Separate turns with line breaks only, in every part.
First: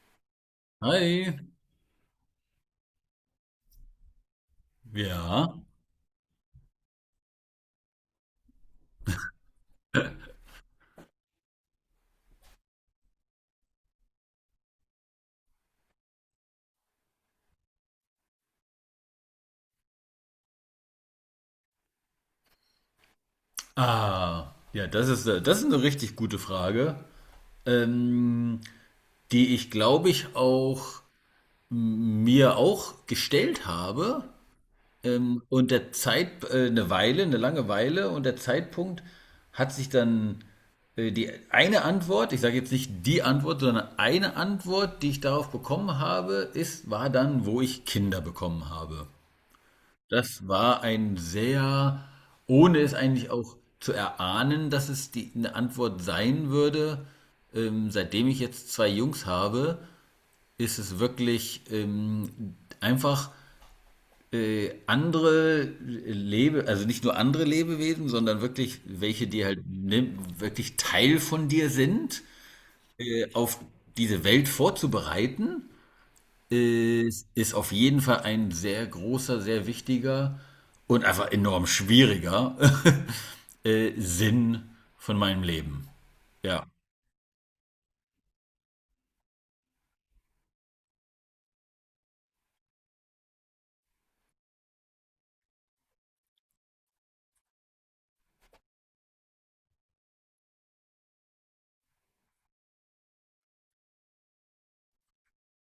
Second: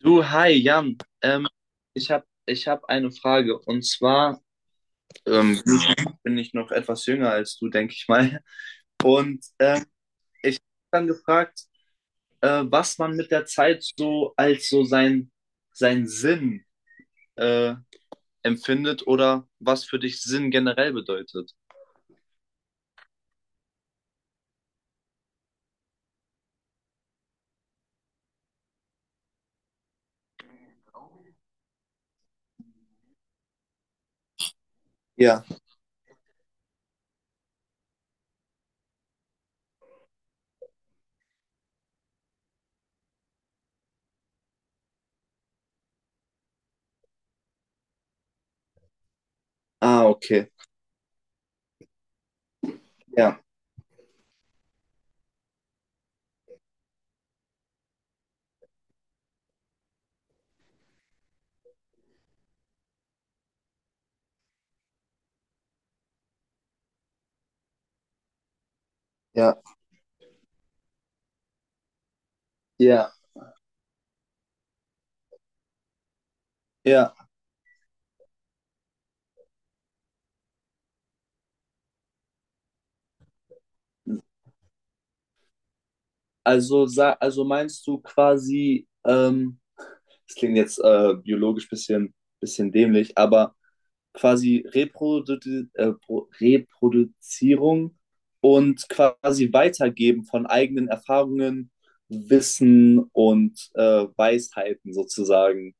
Du, hi, Jan.
Hi,
Ich hab eine Frage. Und zwar
ja.
ähm, bin ich noch etwas jünger als du, denke ich mal. Und ich habe dann gefragt, was man mit der Zeit so als sein Sinn äh, empfindet oder was für dich Sinn generell bedeutet.
Ah, ja, das ist eine richtig gute Frage, ähm, die ich, glaube ich, auch mir auch gestellt habe.
Ja,
Und der Zeit, eine Weile, eine lange Weile und der Zeitpunkt hat sich dann die eine Antwort, ich sage jetzt nicht die Antwort, sondern eine Antwort, die ich darauf bekommen habe, ist, war dann, wo ich Kinder bekommen habe.
ah,
Das
okay.
war ein sehr, ohne es eigentlich
Ja,
auch zu erahnen, dass es die, eine Antwort sein würde. Seitdem ich jetzt 2 Jungs habe, ist es wirklich einfach andere Lebe, also nicht nur andere Lebewesen, sondern wirklich welche, die halt
ja,
ne, wirklich Teil von dir sind,
ja,
auf diese Welt vorzubereiten
ja.
ist, ist auf jeden Fall ein sehr großer, sehr wichtiger und einfach enorm schwieriger Sinn von meinem Leben. Ja.
Also, also meinst du quasi, das klingt jetzt biologisch bisschen, bisschen dämlich, aber quasi äh, Reproduzierung und quasi Weitergeben von eigenen Erfahrungen, Wissen und Weisheiten sozusagen.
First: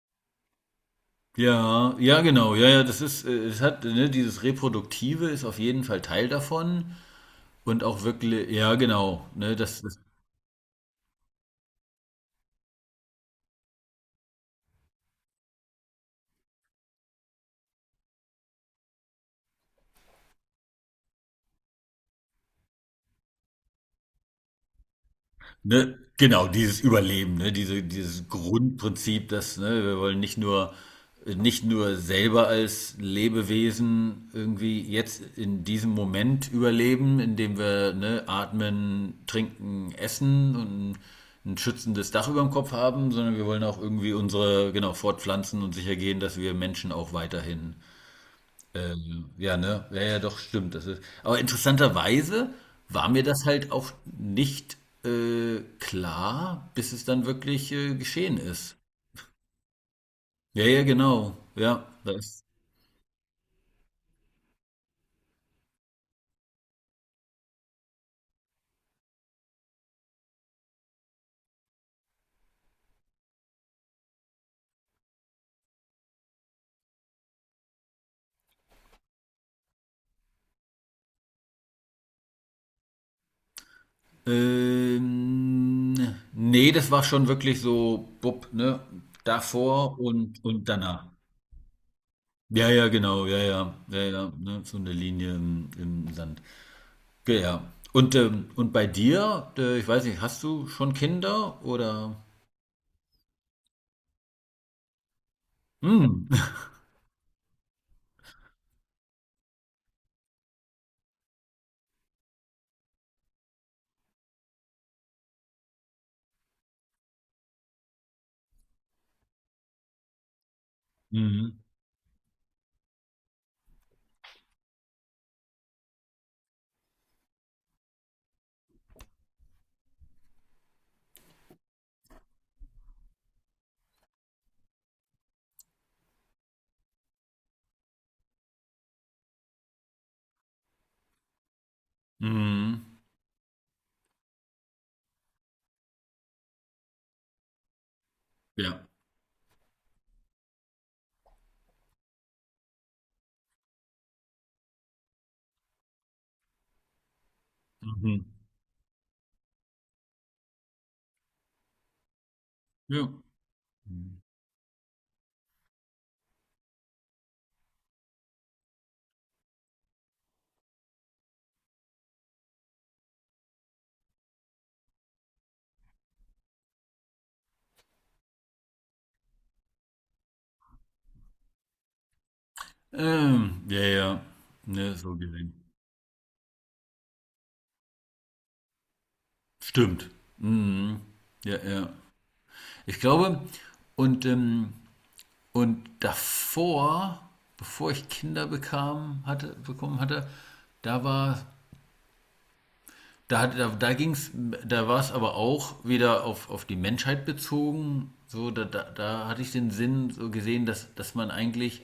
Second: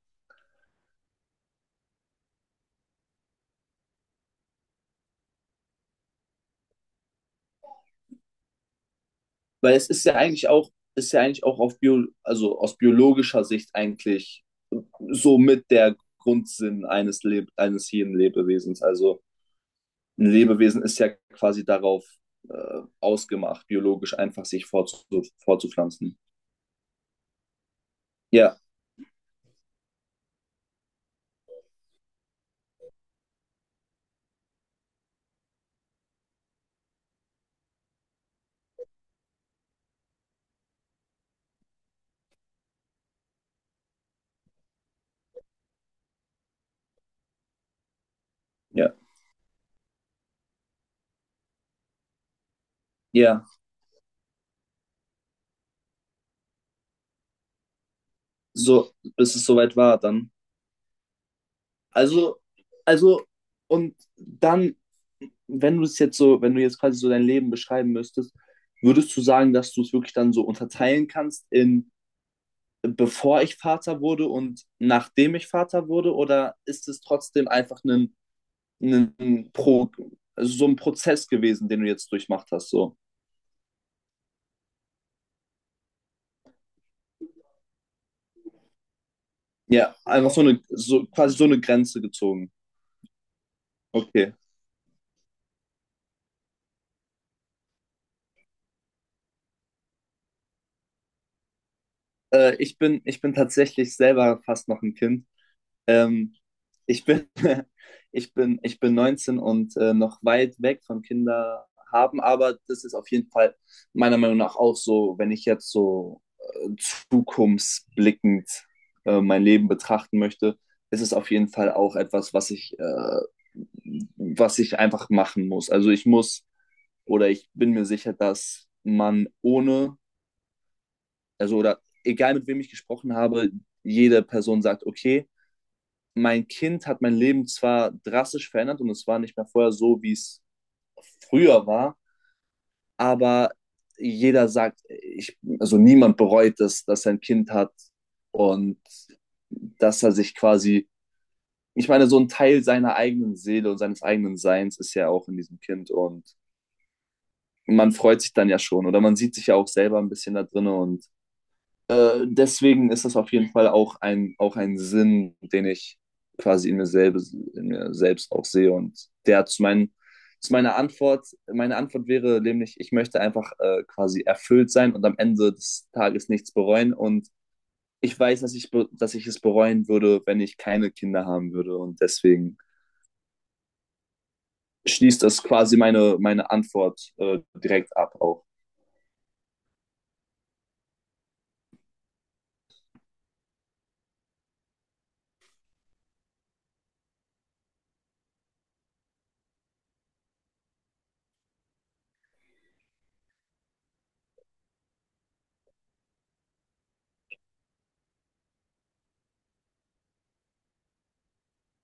Ja, ja, genau. Ja, ja, das ist, es hat, ne, dieses Reproduktive ist auf jeden Fall Teil davon. Und auch wirklich, ja, genau, ne,
Weil
das,
es
das
ist ja eigentlich auch, ist ja eigentlich auch auf also aus biologischer Sicht eigentlich so mit der Grundsinn eines jeden Lebewesens. Also ein Lebewesen ist ja quasi darauf ausgemacht, biologisch einfach sich
Ne,
fortzupflanzen.
genau, dieses Überleben, ne, diese, dieses
Ja,
Grundprinzip, dass, ne, wir wollen nicht nur, nicht nur selber als Lebewesen irgendwie jetzt in diesem Moment überleben, indem wir, ne, atmen, trinken, essen und ein schützendes Dach über dem Kopf haben, sondern wir wollen auch irgendwie unsere, genau, fortpflanzen und sicher gehen, dass wir Menschen auch weiterhin
ja,
ja, ne? Ja, ja, doch, stimmt. Das ist, aber interessanterweise war mir das
ja.
halt auch nicht klar, bis es dann wirklich geschehen ist.
So, bis es soweit war dann.
Ja, ja, genau. Ja,
Also,
das.
also, und dann, wenn du es jetzt so, wenn du jetzt quasi so dein Leben beschreiben müsstest, würdest du sagen, dass du es wirklich dann so unterteilen kannst in: bevor ich Vater wurde und nachdem ich Vater wurde? Oder ist es trotzdem einfach ein Pro, also so ein Prozess gewesen, den du jetzt durchmacht hast? So.
Ähm, nee, das war schon wirklich so, bupp, ne?
Ja,
Davor
einfach so eine,
und danach.
so, quasi so eine Grenze gezogen.
Ja, ja, genau, ja, ja, ja, ja,
Okay.
ne? So eine Linie im, im Sand. Ja, ja. Und bei dir, ich weiß nicht, hast du schon Kinder oder?
Ich bin tatsächlich selber fast noch ein Kind.
Hm.
Ähm, ich bin, ich bin 19 und noch weit weg von Kinder haben, aber das ist auf jeden Fall meiner Meinung nach auch so. Wenn ich jetzt so zukunftsblickend mein Leben betrachten möchte, ist es auf jeden
Mhm.
Fall auch etwas, was ich, was ich einfach machen muss. Also ich muss, oder ich bin mir sicher, dass man ohne, also oder egal mit wem ich gesprochen habe, jede Person sagt: okay, mein Kind hat mein Leben zwar drastisch verändert und es war nicht mehr vorher so, wie es früher war,
Mhm.
aber jeder sagt, ich, also niemand bereut es, dass er ein Kind hat, und
Ja.
dass er sich quasi, ich meine, so ein Teil seiner eigenen Seele und seines eigenen Seins ist ja auch in diesem Kind, und man freut
Mhm.
sich dann ja schon oder man sieht sich ja auch selber ein bisschen da drin. Und deswegen ist
Ja.
das auf jeden Fall auch ein Sinn, den ich quasi in mir selbst auch sehe. Und der hat zu meinen, zu meiner Antwort, meine Antwort wäre nämlich: ich möchte einfach quasi erfüllt sein und am Ende des Tages nichts bereuen. Und ich weiß, dass dass ich es bereuen würde, wenn ich keine Kinder haben würde. Und deswegen
Ja, ja. Ne, so
schließt das
gesehen.
quasi meine, meine Antwort direkt ab auch.
Stimmt. Mhm. Ja, ja. Ich glaube, und, ähm, und davor, bevor ich Kinder bekam, hatte, bekommen hatte, da war, da hatte, da, da ging's, da war es aber auch wieder auf die Menschheit bezogen. So, da, da, da hatte ich den Sinn so gesehen, dass, dass man eigentlich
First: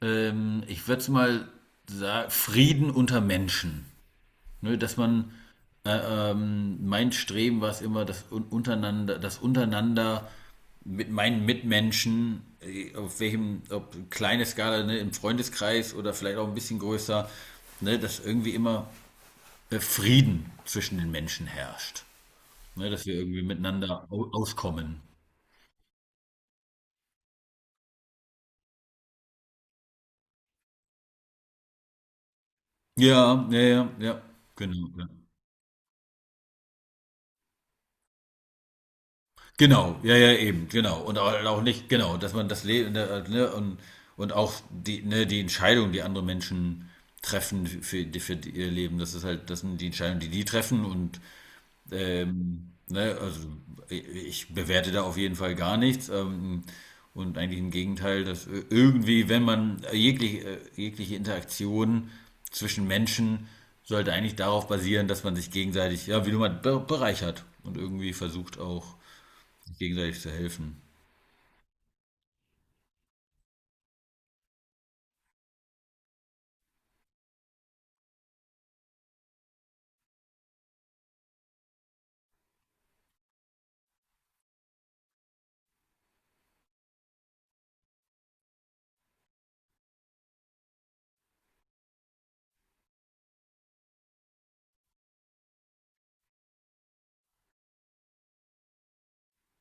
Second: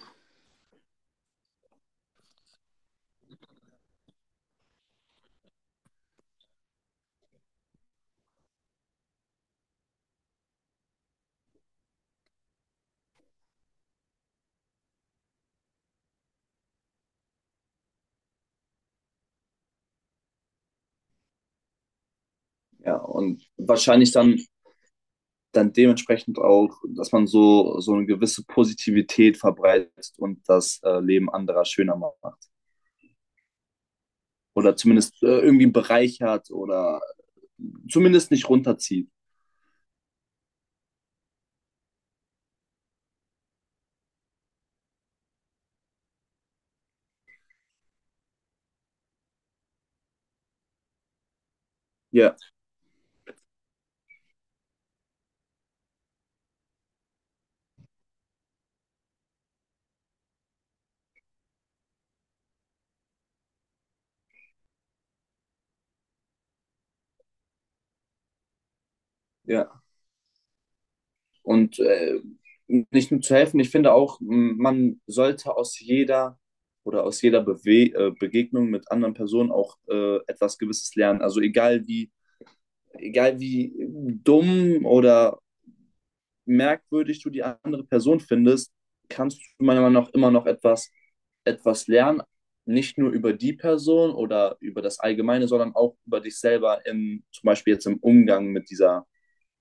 ich würde es mal sagen, Frieden unter Menschen. Ne, dass man, mein Streben war es immer, das untereinander mit meinen Mitmenschen, auf welchem, ob kleine Skala, ne, im Freundeskreis oder vielleicht auch ein bisschen größer, ne, dass irgendwie immer Frieden zwischen den Menschen herrscht. Ne,
Ja,
dass wir irgendwie
und
miteinander
wahrscheinlich dann
auskommen.
dann dementsprechend auch, dass man so, so eine gewisse Positivität verbreitet und das Leben anderer schöner macht.
Ja, ja, ja, ja,
Oder
genau. Ja.
zumindest irgendwie einen Bereich hat oder zumindest nicht runterzieht.
Genau, ja, ja, eben, genau. Und auch, auch nicht, genau, dass man das Leben, ne, ne, und auch die, ne, die Entscheidung, die andere Menschen treffen für die- ihr Leben, das ist halt, das sind die Entscheidungen, die die treffen und,
Ja,
ne, also ich ich bewerte da auf jeden Fall gar nichts. Und eigentlich im Gegenteil, dass irgendwie, wenn man jegliche, jegliche Interaktion zwischen Menschen sollte eigentlich darauf basieren, dass man sich gegenseitig, ja, wie du mal, bereichert und irgendwie versucht auch sich
ja.
gegenseitig zu helfen.
Und nicht nur zu helfen, ich finde auch, man sollte aus jeder oder aus jeder Bewe Begegnung mit anderen Personen auch etwas Gewisses lernen. Also egal wie dumm oder merkwürdig du die andere Person findest, kannst du meiner Meinung nach immer noch etwas, etwas lernen. Nicht nur über die Person oder über das Allgemeine, sondern auch über dich selber, im, zum Beispiel jetzt im Umgang mit dieser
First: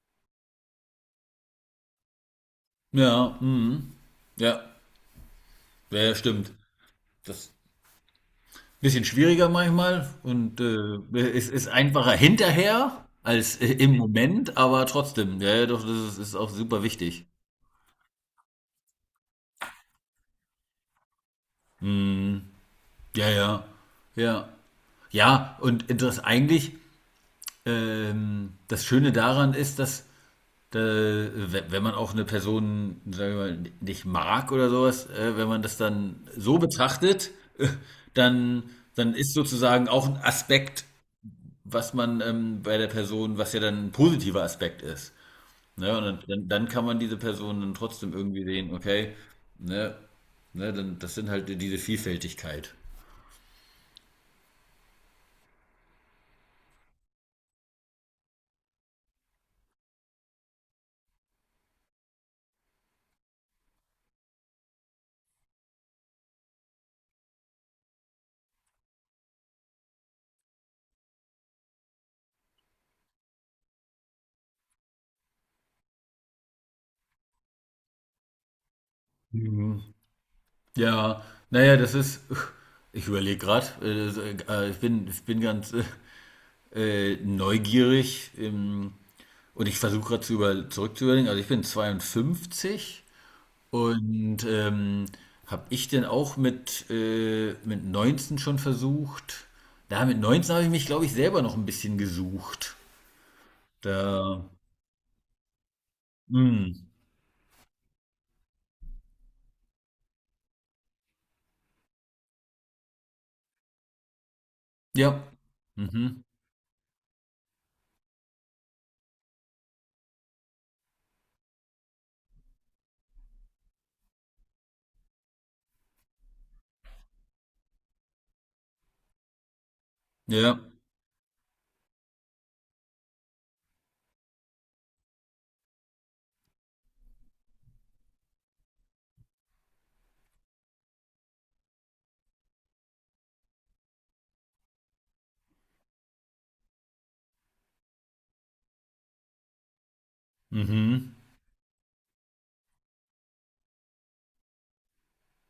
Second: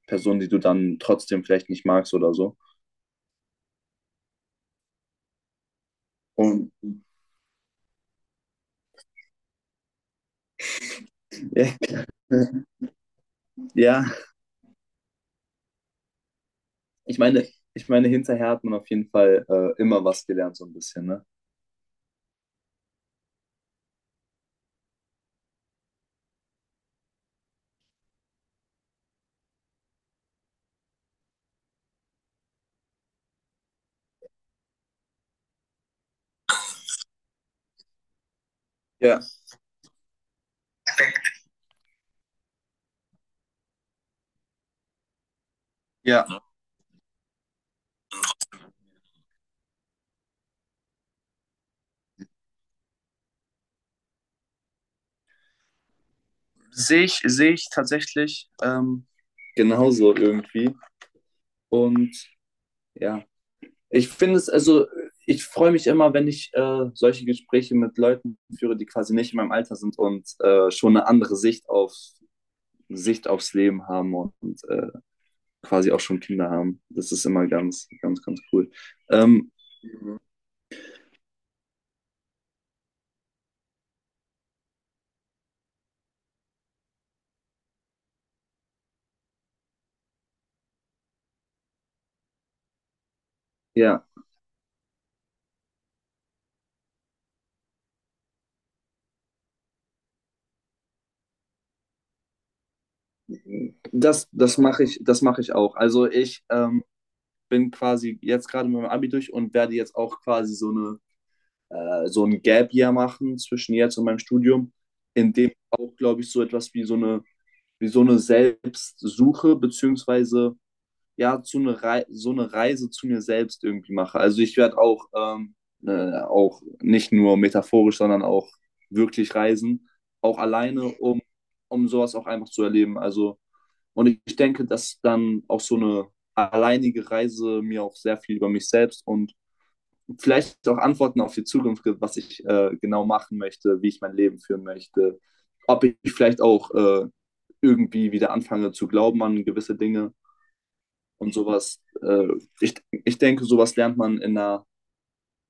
Person, die du dann trotzdem vielleicht nicht magst oder so.
Ja, mhm. Ja, ja, ja, stimmt.
Und
Das ist ein bisschen schwieriger manchmal und es ist einfacher hinterher als im
ja,
Moment, aber trotzdem, ja, ja, doch, das ist, ist auch super
ich
wichtig.
meine, ich meine, hinterher hat man auf jeden Fall immer was gelernt, so ein bisschen, ne?
Ja, ja, ja. Ja, und das eigentlich, das Schöne daran ist, dass wenn man auch eine Person, sagen wir mal, nicht mag oder sowas, wenn man das dann so betrachtet, äh, dann, dann
Ja,
ist sozusagen auch ein Aspekt, was man bei der Person, was ja dann ein positiver Aspekt ist. Ne? Und dann,
ja.
dann kann man diese Person dann trotzdem irgendwie sehen, okay, ne, ne, dann, das sind halt diese Vielfältigkeit.
Sehe ich tatsächlich genauso irgendwie. Und ja, ich finde es, also ich freue mich immer, wenn ich solche Gespräche mit Leuten führe, die quasi nicht in meinem Alter sind und schon eine andere Sicht auf Sicht aufs Leben haben, und quasi auch schon Kinder haben. Das ist immer ganz, ganz, ganz cool. Ähm,
Mhm. Ja, naja, das ist, ich überlege gerade, das, ich bin ganz, neugierig und ich versuche gerade zu über zurückzuüberlegen. Also ich bin 52
ja,
und habe ich denn auch mit 19 schon versucht? Da mit 19 habe ich mich, glaube ich, selber noch ein bisschen gesucht.
das,
Da,
das mache ich auch. Also ich
mh,
bin quasi jetzt gerade mit meinem Abi durch und werde jetzt auch quasi so ein Gap Year machen zwischen jetzt und meinem Studium,
ja,
in dem auch, glaube
mhm,
ich, so etwas wie so eine Selbstsuche, beziehungsweise ja, zu eine Rei so eine Reise zu mir selbst irgendwie mache. Also ich werde auch, auch nicht nur metaphorisch, sondern auch wirklich reisen, auch
ja,
alleine, um, um sowas auch einfach zu erleben. Also, und ich denke, dass dann auch so eine alleinige Reise mir auch sehr viel über mich selbst und vielleicht auch Antworten auf die Zukunft gibt, was ich genau machen möchte, wie ich mein Leben führen möchte, ob ich vielleicht auch irgendwie wieder anfange zu glauben an gewisse Dinge
mhm.
und sowas. Ich, ich denke, sowas lernt man in einer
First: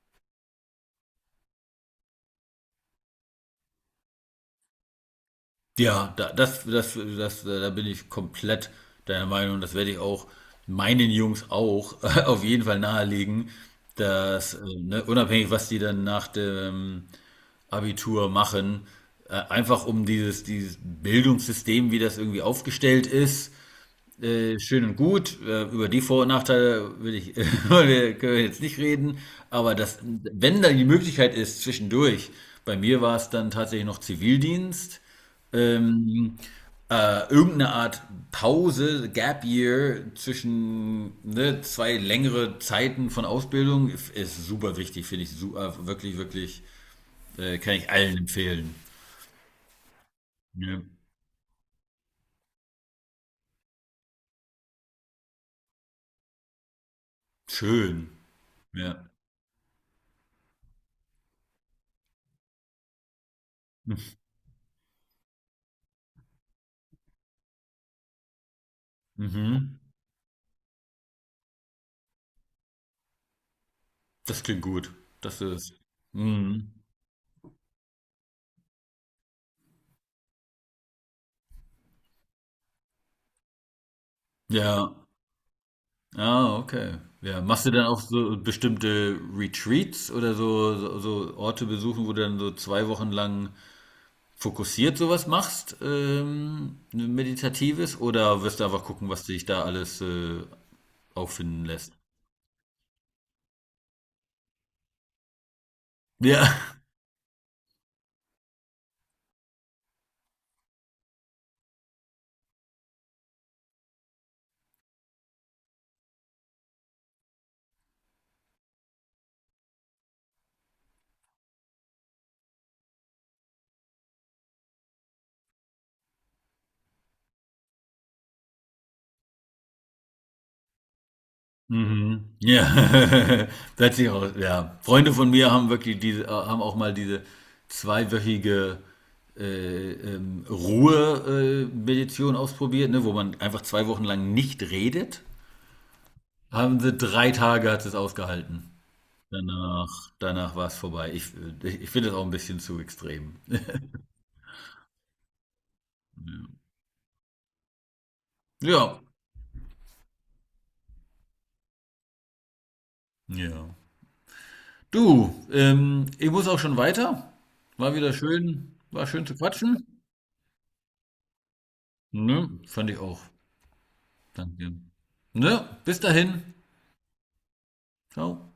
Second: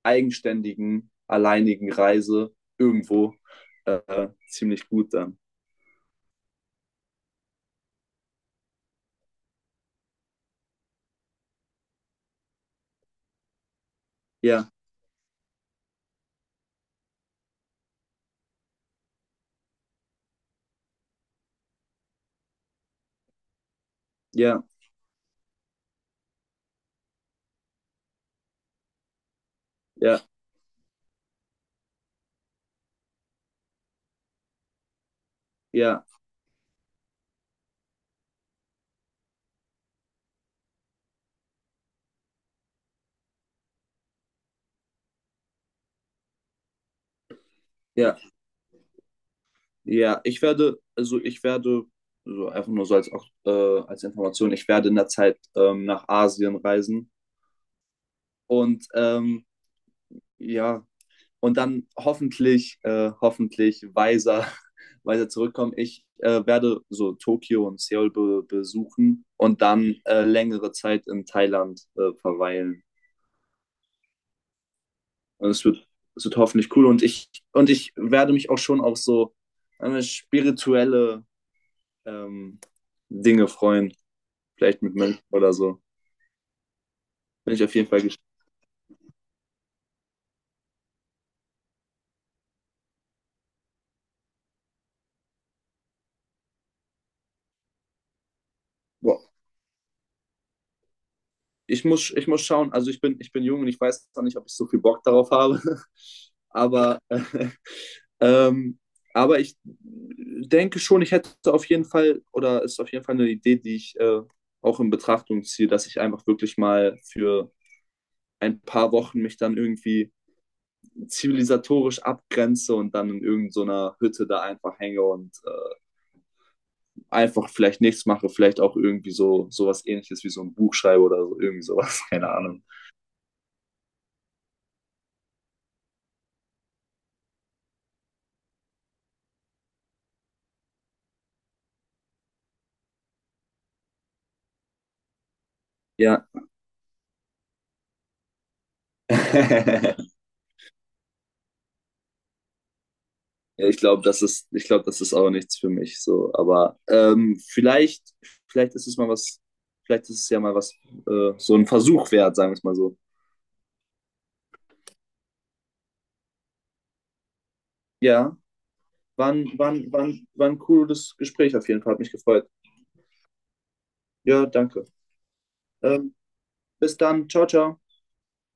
eigenständigen, alleinigen Reise irgendwo ziemlich gut dann.
Ja, da, das, das, das, da bin ich komplett deiner Meinung. Das werde ich auch meinen Jungs auch auf jeden Fall nahelegen, dass,
Ja,
ne, unabhängig, was die dann nach dem Abitur machen, einfach um dieses, dieses Bildungssystem, wie das irgendwie aufgestellt ist,
ja,
schön und gut. Über die Vor- und Nachteile will ich, können wir jetzt nicht reden. Aber das,
ja,
wenn dann die Möglichkeit ist, zwischendurch, bei mir war es dann tatsächlich noch Zivildienst,
ja,
ähm, irgendeine Art Pause, Gap Year zwischen ne, zwei längere Zeiten von Ausbildung ist, ist super wichtig, finde ich super, wirklich, wirklich, kann ich allen
ja,
empfehlen.
ja. Ich werde,
Ja.
also ich werde so einfach nur so als, auch, als Information, ich werde in der Zeit nach Asien reisen.
Schön.
Und
Ja.
ja, und dann hoffentlich, hoffentlich weiser, weiser zurückkommen. Ich werde so Tokio und Seoul be besuchen und
Mhm.
dann längere Zeit in Thailand verweilen.
Das klingt gut. Das
Und
ist.
es wird
Mhm.
hoffentlich cool. Und ich werde mich auch schon auf so spirituelle ähm, Dinge freuen. Vielleicht
Ja.
mit Mönchen oder so.
Ah, okay. Ja.
Bin ich
Machst du
auf
dann
jeden
auch
Fall
so bestimmte Retreats oder so, so, so Orte besuchen, wo du dann so 2 Wochen lang fokussiert sowas machst, meditatives, oder wirst du einfach gucken, was
gespannt.
dich da alles auffinden
Ich
lässt?
muss, ich muss schauen, also ich bin jung und ich weiß noch nicht, ob ich so viel Bock darauf habe.
Ja.
Aber, ähm, aber ich denke schon, ich hätte auf jeden Fall, oder ist auf jeden Fall eine Idee, die ich auch in Betrachtung ziehe, dass ich einfach wirklich mal für ein paar Wochen mich dann irgendwie zivilisatorisch abgrenze und dann in irgendeiner Hütte da einfach hänge und einfach vielleicht nichts mache, vielleicht auch irgendwie so sowas Ähnliches wie so ein Buch schreibe oder so, irgendwie sowas,
Mhm.
keine Ahnung.
Ja, da hat sich auch ja. Freunde von mir haben wirklich diese, haben auch mal diese zweiwöchige Ruhe-Meditation ausprobiert, ne, wo man einfach 2 Wochen lang nicht redet.
Ja.
Haben sie 3 Tage hat es ausgehalten. Danach, danach war es vorbei. Ich, ich finde das auch ein bisschen zu extrem.
Ja, ich glaube, das ist, ich glaube, das ist auch nichts für mich so. Aber vielleicht, vielleicht ist es
Ja,
mal was, vielleicht ist es ja mal was, so ein Versuch wert, sagen wir es mal so.
ja. Du, ich muss auch schon weiter. War wieder
Ja,
schön, war schön
war
zu
ein, war
quatschen.
ein, war ein, war ein cooles Gespräch auf jeden Fall, hat mich gefreut.
Ne, fand ich auch.
Ja,
Danke.
danke.
Ne, bis
Ähm,
dahin.
bis dann, ciao, ciao.
Ciao.